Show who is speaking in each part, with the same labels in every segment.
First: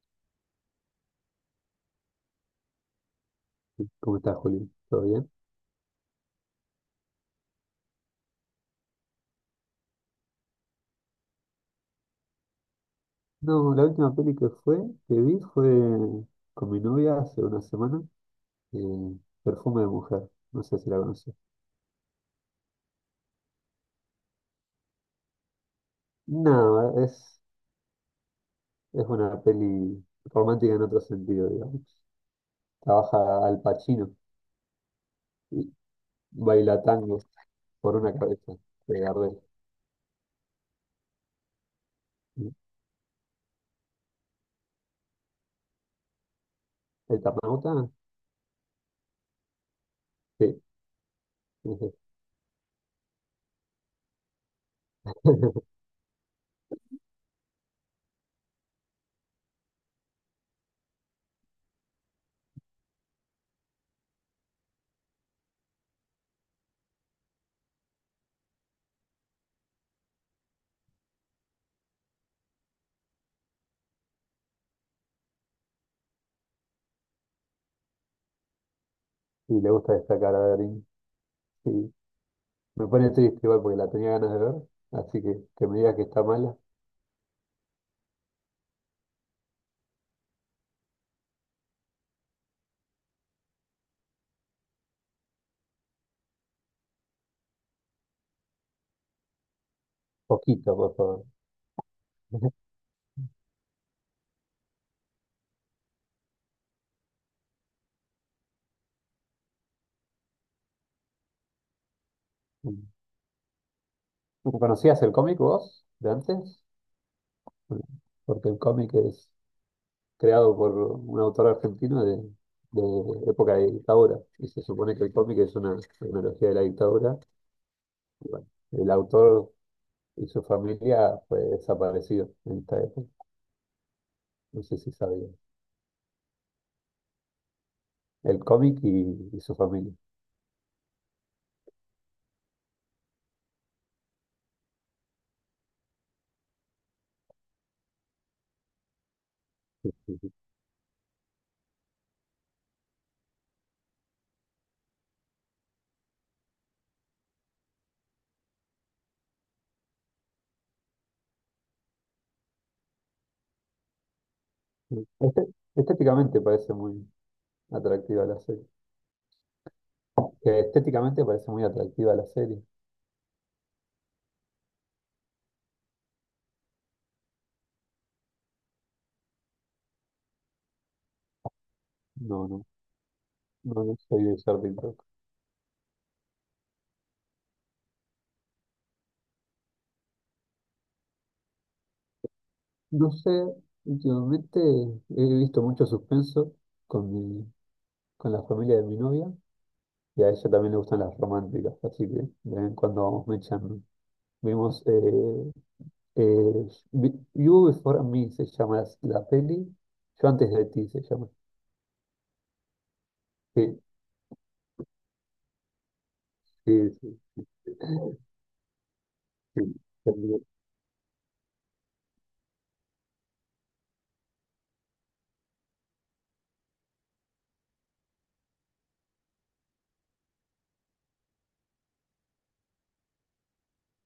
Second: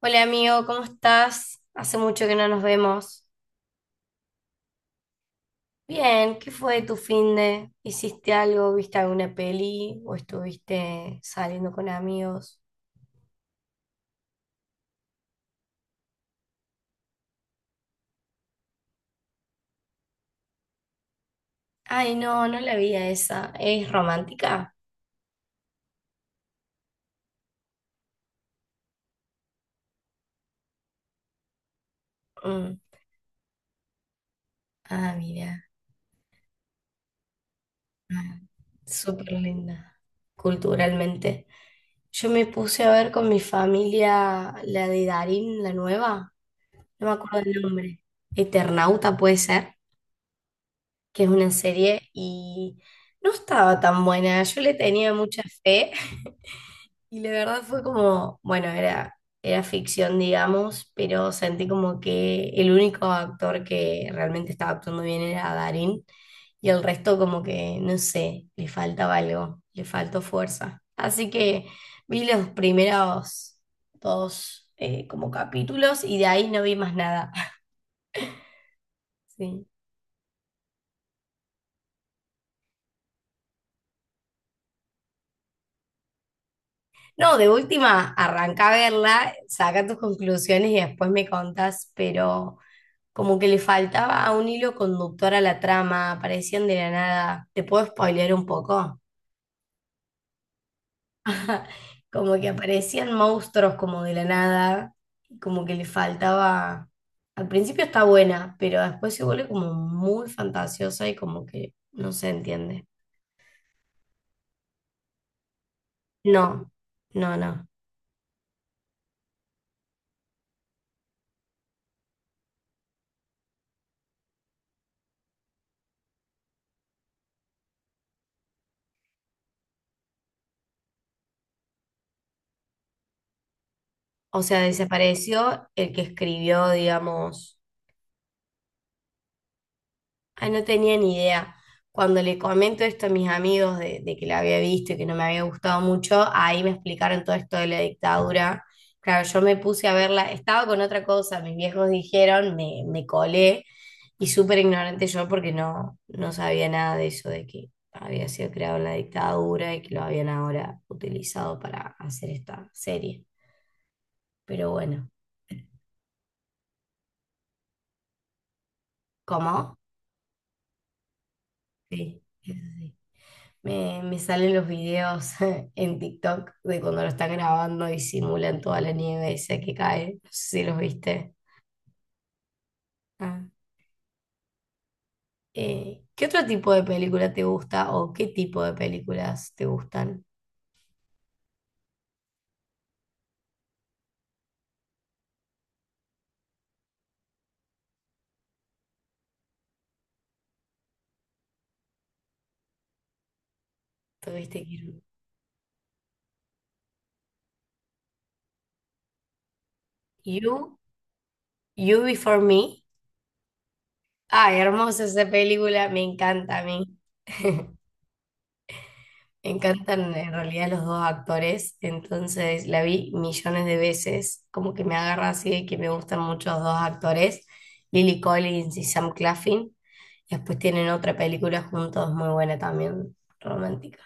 Speaker 1: Hola amigo, ¿cómo estás? Hace mucho que no nos vemos.
Speaker 2: ¿Cómo estás, Juli? ¿Todo bien?
Speaker 1: Bien, ¿qué fue de tu fin de? ¿Hiciste algo? ¿Viste alguna peli? ¿O estuviste saliendo con amigos?
Speaker 2: No, la última peli que fue, que vi fue con mi novia hace una semana, eh, Perfume de Mujer. No sé si la conoces.
Speaker 1: Ay, no, no la vi a esa. ¿Es romántica?
Speaker 2: No, es una peli romántica en otro sentido, digamos.
Speaker 1: Mm.
Speaker 2: Trabaja Al Pacino
Speaker 1: Ah, mira.
Speaker 2: y baila tango por una
Speaker 1: Ah,
Speaker 2: cabeza de
Speaker 1: súper
Speaker 2: Gardel.
Speaker 1: linda. Culturalmente. Yo me
Speaker 2: ¿El
Speaker 1: puse a ver con mi familia la de Darín, la nueva. No me acuerdo el
Speaker 2: Eternauta?
Speaker 1: nombre. Eternauta puede ser.
Speaker 2: Sí,
Speaker 1: Que es una
Speaker 2: es ese.
Speaker 1: serie, y no estaba tan buena. Yo le tenía mucha fe y la verdad fue como, bueno, era ficción, digamos, pero sentí como que el único actor que realmente estaba actuando bien era Darín y el resto como que, no sé, le faltaba algo, le faltó fuerza. Así que vi los primeros dos como capítulos y de ahí no vi más nada.
Speaker 2: Y
Speaker 1: Sí.
Speaker 2: le gusta destacar a Darín. Sí. Me pone triste igual porque la tenía ganas de ver, así que me digas que está mala,
Speaker 1: No, de última, arranca a verla, saca tus conclusiones y después me contas, pero como que le faltaba un hilo conductor a la trama, aparecían de la nada. ¿Te puedo spoilear un poco?
Speaker 2: poquito, por favor.
Speaker 1: Como que aparecían monstruos como de la nada, y como que le faltaba. Al principio está buena, pero después se vuelve como muy fantasiosa y como que no se
Speaker 2: ¿No
Speaker 1: entiende.
Speaker 2: ¿Conocías el cómic vos de antes?
Speaker 1: No, no, no.
Speaker 2: Bueno, porque el cómic es creado por un autor argentino de época de dictadura. Y se supone que el cómic es una tecnología de la dictadura. Y bueno, el autor y su familia fue desaparecido en esta época.
Speaker 1: O sea,
Speaker 2: No sé si sabían.
Speaker 1: desapareció el que escribió, digamos.
Speaker 2: El cómic y su familia.
Speaker 1: Ay, no tenía ni idea. Cuando le comento esto a mis amigos de que la había visto y que no me había gustado mucho, ahí me explicaron todo esto de la dictadura. Claro, yo me puse a verla, estaba con otra cosa, mis viejos dijeron, me colé y súper ignorante yo porque no, no sabía nada de eso, de que había sido creado en la dictadura y que lo habían ahora utilizado para hacer esta serie. Pero bueno,
Speaker 2: Este- Estéticamente parece muy atractiva la serie.
Speaker 1: ¿cómo?
Speaker 2: Que estéticamente parece muy atractiva
Speaker 1: Sí,
Speaker 2: la
Speaker 1: eso
Speaker 2: serie.
Speaker 1: sí. Me salen los videos en TikTok de cuando lo están grabando y simulan toda la nieve esa que cae. No sé si los viste.
Speaker 2: No, no,
Speaker 1: Ah.
Speaker 2: no, no soy de ser pintor.
Speaker 1: ¿Qué otro tipo de película te gusta o qué tipo de películas te gustan?
Speaker 2: No sé, últimamente he visto mucho suspenso con mi, con la familia de mi novia y a ella también le gustan las románticas, así que de vez en cuando vamos mechando.
Speaker 1: ¿Tuviste que
Speaker 2: Vimos
Speaker 1: ir-
Speaker 2: eh, You Before Me se llama la peli, Yo antes de
Speaker 1: You,
Speaker 2: ti se llama.
Speaker 1: You Before Me.
Speaker 2: Sí,
Speaker 1: Ay, hermosa esa película, me encanta a mí.
Speaker 2: sí, sí,
Speaker 1: Me
Speaker 2: sí,
Speaker 1: encantan en
Speaker 2: también
Speaker 1: realidad los dos actores, entonces la vi millones de veces, como que me agarra así de que me gustan mucho los dos actores, Lily Collins y Sam Claflin. Y después tienen otra película juntos muy buena también, romántica.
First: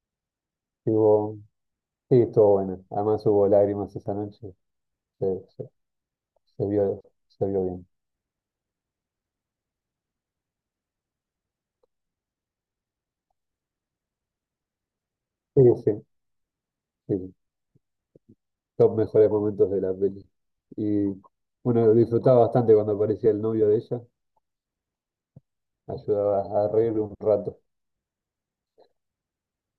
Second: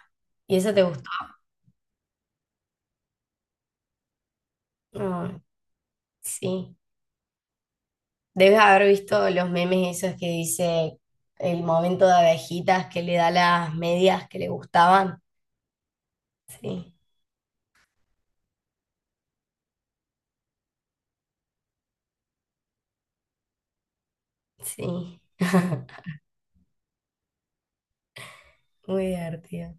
Speaker 1: ¿Y esa te gustó?
Speaker 2: estuvo- sí, estuvo buena. Además hubo lágrimas esa noche,
Speaker 1: Mm,
Speaker 2: se, se- se
Speaker 1: sí.
Speaker 2: vio, se vio bien.
Speaker 1: Debes haber visto los memes esos que dice el momento de abejitas que le da las medias que le gustaban.
Speaker 2: Sí, sí,
Speaker 1: Sí,
Speaker 2: sí, sí. Los mejores momentos de la peli. Y bueno, lo disfrutaba bastante cuando aparecía el novio de ella.
Speaker 1: sí.
Speaker 2: Ayudaba a reír un rato.
Speaker 1: Muy divertido.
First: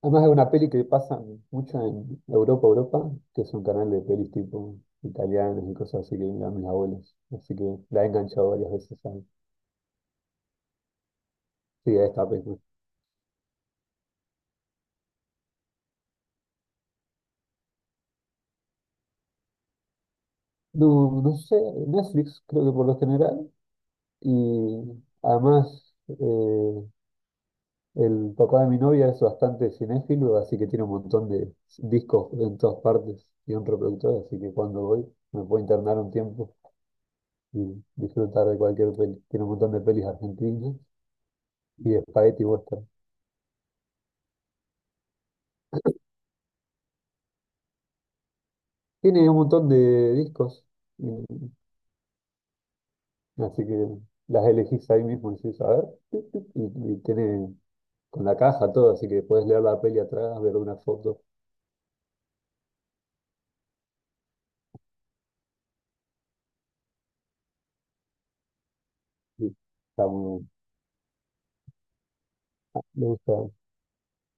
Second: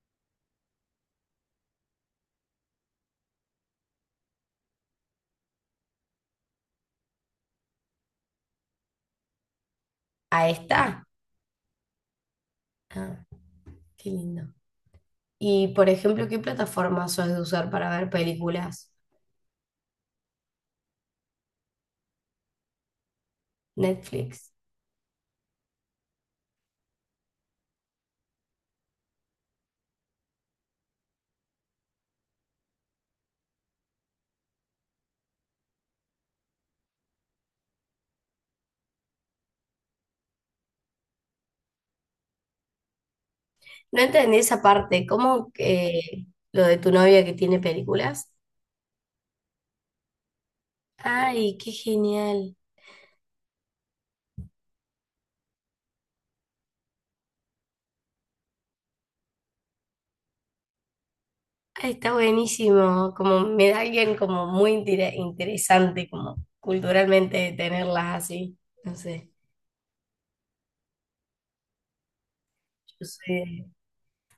Speaker 2: Además es una peli que pasa mucho en Europa, que es un canal de pelis tipo italianas y cosas así que miran mis abuelos. Así que la he enganchado varias veces
Speaker 1: ¿A esta?
Speaker 2: sí, a esta película.
Speaker 1: Ah, qué lindo. Y, por ejemplo, ¿qué plataforma sos de usar para ver películas?
Speaker 2: No, no sé, Netflix creo que por lo general.
Speaker 1: Netflix.
Speaker 2: Y además el papá de mi novia es bastante cinéfilo, así que tiene un montón de discos en todas partes y un reproductor, así que cuando voy me puedo internar un tiempo y disfrutar de cualquier peli. Tiene un montón de pelis argentinas y de spaghetti western.
Speaker 1: No entendí esa parte. ¿Cómo que lo de tu novia que tiene películas?
Speaker 2: Tiene un montón de discos, y-
Speaker 1: Ay, qué genial.
Speaker 2: así que las elegís ahí mismo y decís, a ver, tuc, tuc, y tiene con la caja todo, así que puedes leer la peli atrás, ver una foto,
Speaker 1: Ay, está buenísimo. Como me da alguien como muy interesante, como culturalmente tenerlas así. No sé.
Speaker 2: y está muy bueno.
Speaker 1: Yo
Speaker 2: Me gusta.
Speaker 1: soy-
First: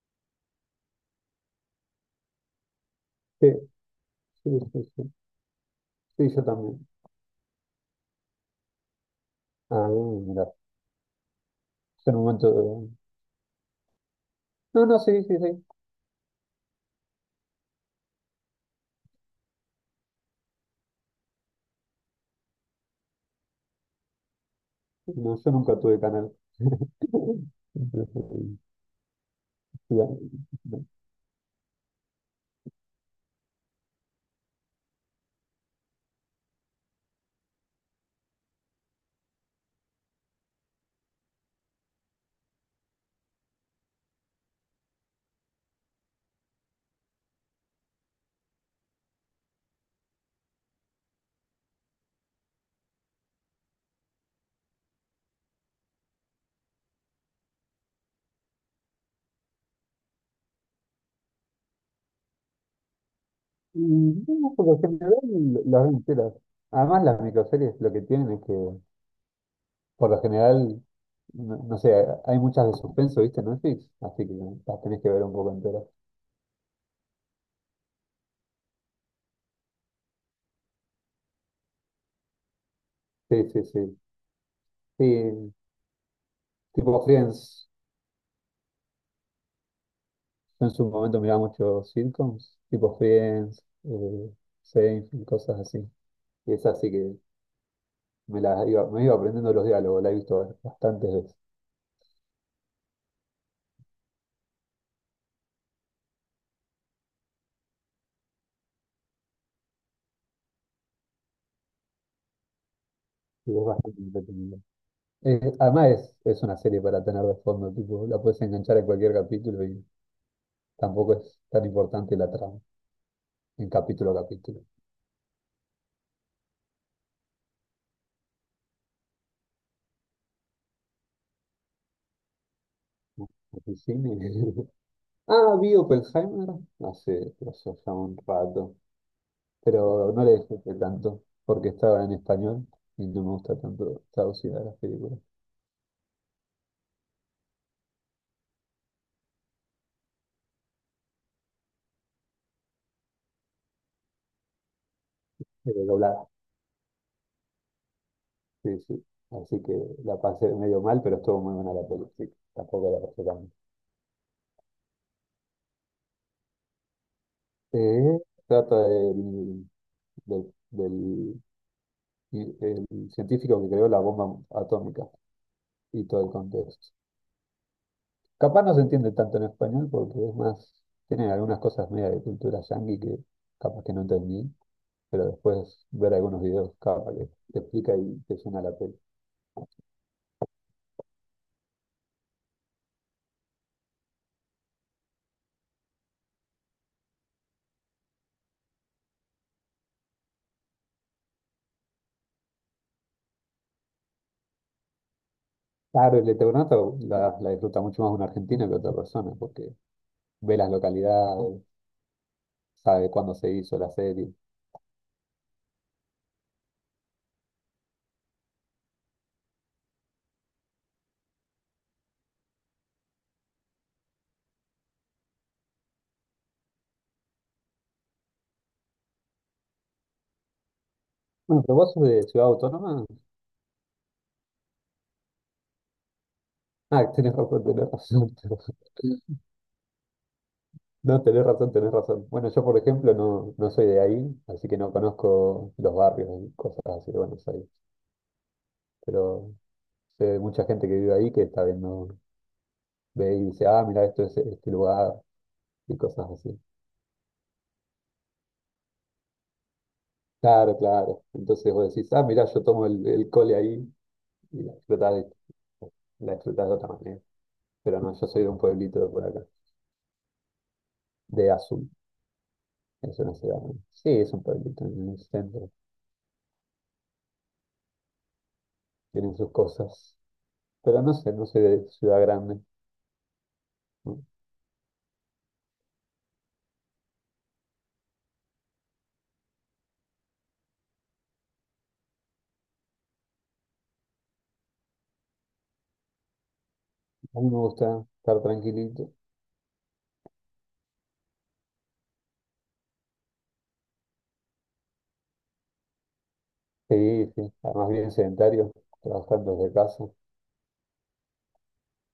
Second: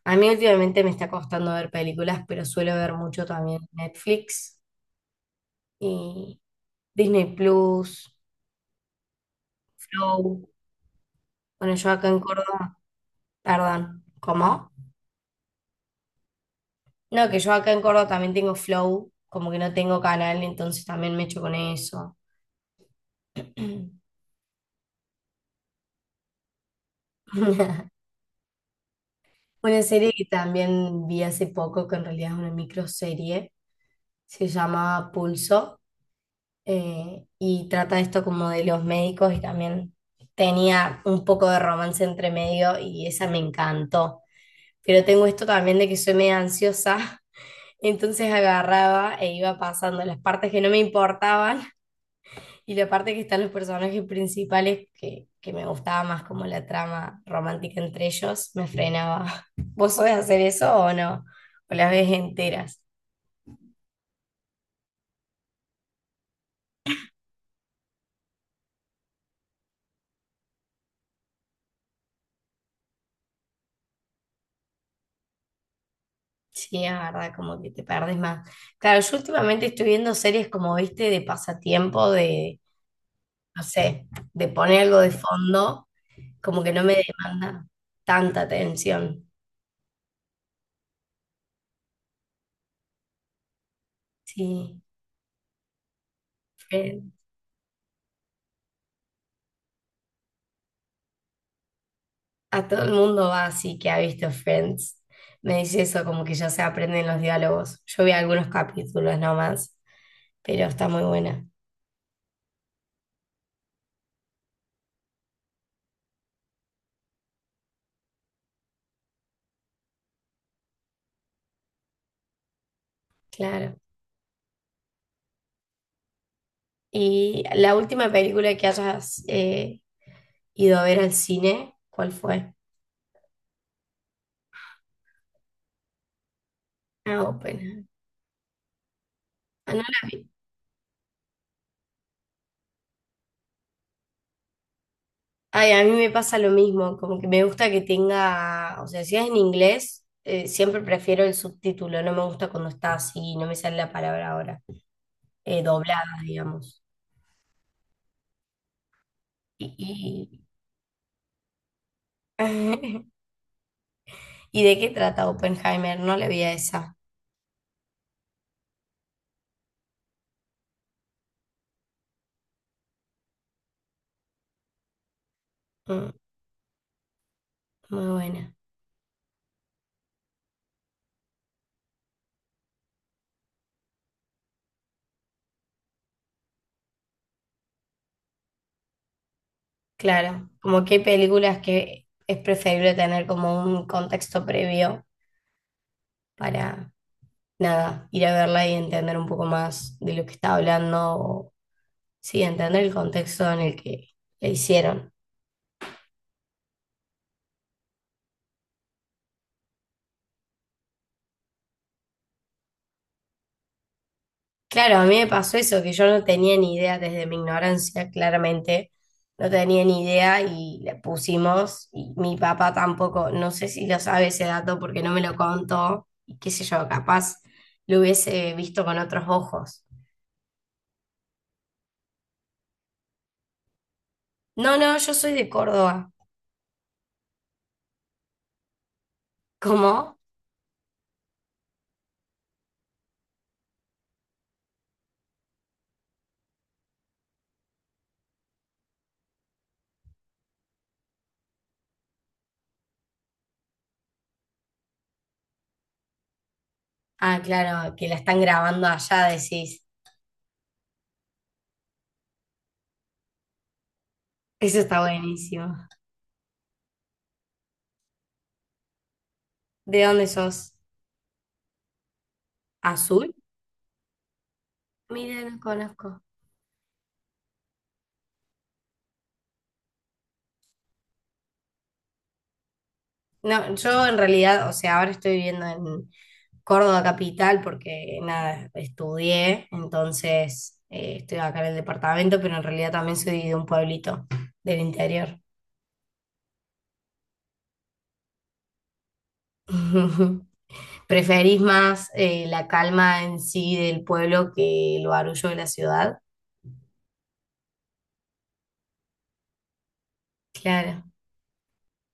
Speaker 1: A mí últimamente me está costando ver películas, pero suelo ver mucho
Speaker 2: Sí,
Speaker 1: también
Speaker 2: sí,
Speaker 1: Netflix
Speaker 2: sí, sí. Sí,
Speaker 1: y
Speaker 2: yo también.
Speaker 1: Disney Plus,
Speaker 2: Ah,
Speaker 1: Flow.
Speaker 2: mira.
Speaker 1: Bueno, yo acá
Speaker 2: Yo en
Speaker 1: en
Speaker 2: un momento...
Speaker 1: Córdoba, perdón, ¿cómo?
Speaker 2: No, no, sí, sí, sí.
Speaker 1: No, que yo acá en Córdoba también tengo Flow, como que no tengo canal, entonces también me echo con eso.
Speaker 2: No, yo nunca tuve canal. Entonces,
Speaker 1: Una
Speaker 2: sí, ah,
Speaker 1: serie que
Speaker 2: no.
Speaker 1: también vi hace poco, que en realidad es una microserie, se llama Pulso, y trata esto como de los médicos y también tenía un poco de romance entre medio y esa me encantó. Pero tengo esto también de que soy medio ansiosa. Entonces agarraba e iba pasando las partes que no me importaban y la parte que están los personajes principales que me gustaba más como la trama romántica entre ellos, me frenaba. ¿Vos sabés hacer eso o no? ¿O las ves enteras?
Speaker 2: Y no, por lo general las veo enteras. Además las microseries lo que tienen es que por lo general, no, no sé, hay muchas de suspenso, ¿viste? En Netflix, así que las tenés que ver un poco enteras.
Speaker 1: Sí, es verdad, como que te perdés más. Claro, yo últimamente estoy viendo series como, viste, de pasatiempo, de,
Speaker 2: Sí,
Speaker 1: no
Speaker 2: sí, sí.
Speaker 1: sé, de poner algo de
Speaker 2: Sí,
Speaker 1: fondo, como que no me
Speaker 2: tipo
Speaker 1: demanda
Speaker 2: Friends.
Speaker 1: tanta atención.
Speaker 2: Yo en su momento miraba muchos sitcoms, tipo Friends,
Speaker 1: Sí.
Speaker 2: Seinfeld, cosas así. Y es así
Speaker 1: eh,
Speaker 2: que me iba aprendiendo los diálogos, la he visto bastantes veces.
Speaker 1: A todo el mundo va así que ha visto Friends. Me dice eso, como que ya se aprenden los diálogos. Yo vi algunos capítulos nomás, pero está muy buena,
Speaker 2: Y es bastante entretenida. Además es una serie para tener de fondo, tipo, la puedes enganchar en cualquier capítulo y tampoco es tan importante la trama, en
Speaker 1: claro.
Speaker 2: capítulo a capítulo.
Speaker 1: ¿Y la última película que hayas ido a ver al cine, cuál fue?
Speaker 2: El cine. Ah, vi Oppenheimer
Speaker 1: Ah,
Speaker 2: hace, eso
Speaker 1: Oppenheimer.
Speaker 2: ya un rato,
Speaker 1: Ah, no la
Speaker 2: pero
Speaker 1: vi.
Speaker 2: no le disfruté tanto, porque estaba en español y no me gusta tanto traducida las películas,
Speaker 1: Ay, a mí me pasa lo mismo, como que me gusta que tenga, o sea, si es en inglés, siempre prefiero el subtítulo, no me gusta cuando está así, no me sale la palabra ahora,
Speaker 2: pero
Speaker 1: doblada,
Speaker 2: doblada,
Speaker 1: digamos.
Speaker 2: sí, sí. Así que la
Speaker 1: Y,
Speaker 2: pasé medio mal, pero estuvo muy buena la película, sí, tampoco
Speaker 1: y-
Speaker 2: la pasé tan.
Speaker 1: ¿Y de qué trata Oppenheimer? No le vi a esa.
Speaker 2: Sí, trata del, del- el científico que creó la bomba atómica y
Speaker 1: Mm,
Speaker 2: todo el contexto.
Speaker 1: muy buena.
Speaker 2: Capaz no se entiende tanto en español porque es más, tienen algunas cosas media de cultura yanqui que capaz que no entendí, pero después ver algunos videos capaz que te explica y te suena la peli.
Speaker 1: Claro, como que hay películas que es preferible tener como un contexto previo para, nada, ir a verla y entender un poco más de lo que está hablando, o, sí, entender el contexto en el que la hicieron.
Speaker 2: Claro, el Eternauta la disfruta mucho más una argentina que otra persona porque ve las localidades, sabe cuándo se hizo la serie.
Speaker 1: Claro, a mí me pasó eso, que yo no tenía ni idea desde mi ignorancia, claramente, no tenía ni idea y le pusimos, y mi papá tampoco, no sé si lo sabe ese dato porque no me lo contó, y qué sé yo, capaz lo hubiese visto con otros ojos.
Speaker 2: Bueno, pero vos sos de Ciudad Autónoma.
Speaker 1: No, no, yo soy de Córdoba.
Speaker 2: Ah, tenés razón, tenés razón.
Speaker 1: ¿Cómo?
Speaker 2: No, tenés razón, tenés razón. Bueno, yo por ejemplo no, no soy de ahí, así que no conozco los barrios y cosas así de Buenos Aires. Pero sé de mucha gente que vive ahí que está viendo, ve y dice, ah, mira, esto es este lugar y cosas así.
Speaker 1: Ah, claro, que la están grabando allá, decís.
Speaker 2: Claro, claro. Entonces vos decís, ah, mira, yo tomo el cole ahí y la
Speaker 1: Eso está
Speaker 2: explotás
Speaker 1: buenísimo.
Speaker 2: la explotás de otra manera. Pero no, yo soy de un pueblito de por acá,
Speaker 1: ¿De dónde sos?
Speaker 2: de Azul. Es
Speaker 1: ¿Azul?
Speaker 2: una ciudad, ¿no? Sí, es un pueblito en el
Speaker 1: Mira, no
Speaker 2: centro.
Speaker 1: conozco.
Speaker 2: Tienen sus cosas. Pero no sé, no soy de ciudad grande.
Speaker 1: No, yo en realidad, o sea, ahora estoy viviendo en Córdoba capital porque nada, estudié, entonces estoy acá en el departamento, pero en realidad también soy de un pueblito del interior.
Speaker 2: A mí me gusta estar tranquilito.
Speaker 1: ¿Preferís más la calma en sí del pueblo que el barullo de la ciudad?
Speaker 2: Sí, sí. Además, bien sedentario, trabajando desde casa.
Speaker 1: Claro.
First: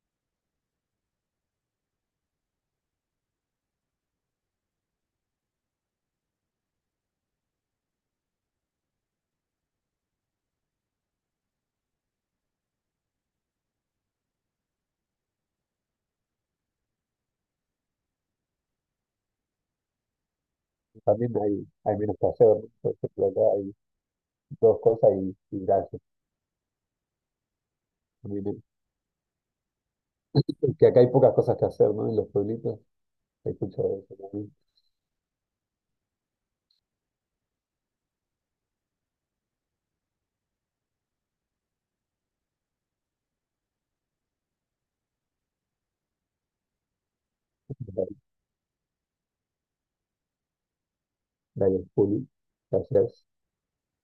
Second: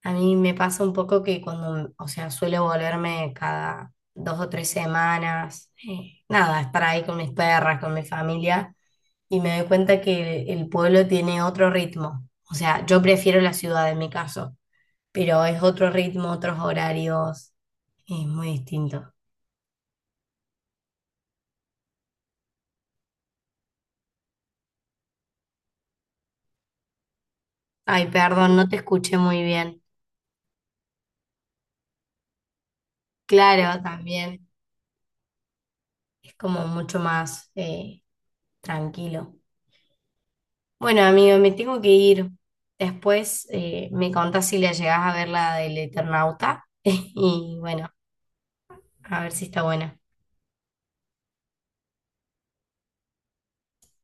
Speaker 1: A mí me pasa un poco que cuando, o sea, suelo volverme cada 2 o 3 semanas, nada, estar ahí con mis perras, con mi familia, y me doy cuenta que el pueblo tiene otro ritmo. O sea, yo prefiero la ciudad en mi caso, pero es otro ritmo, otros horarios, es muy distinto.
Speaker 2: También hay menos que hacer, ¿no? Por ejemplo, acá hay dos cosas y gracias.
Speaker 1: Ay,
Speaker 2: A
Speaker 1: perdón, no te escuché muy bien.
Speaker 2: es que acá hay pocas cosas que hacer, ¿no? En los pueblitos. Hay
Speaker 1: Claro,
Speaker 2: mucho de eso
Speaker 1: también
Speaker 2: también.
Speaker 1: es como mucho más tranquilo. Bueno, amigo, me tengo que ir. Después me contás si la llegás a ver la del Eternauta. Y bueno, a ver si está buena.
Speaker 2: Hay el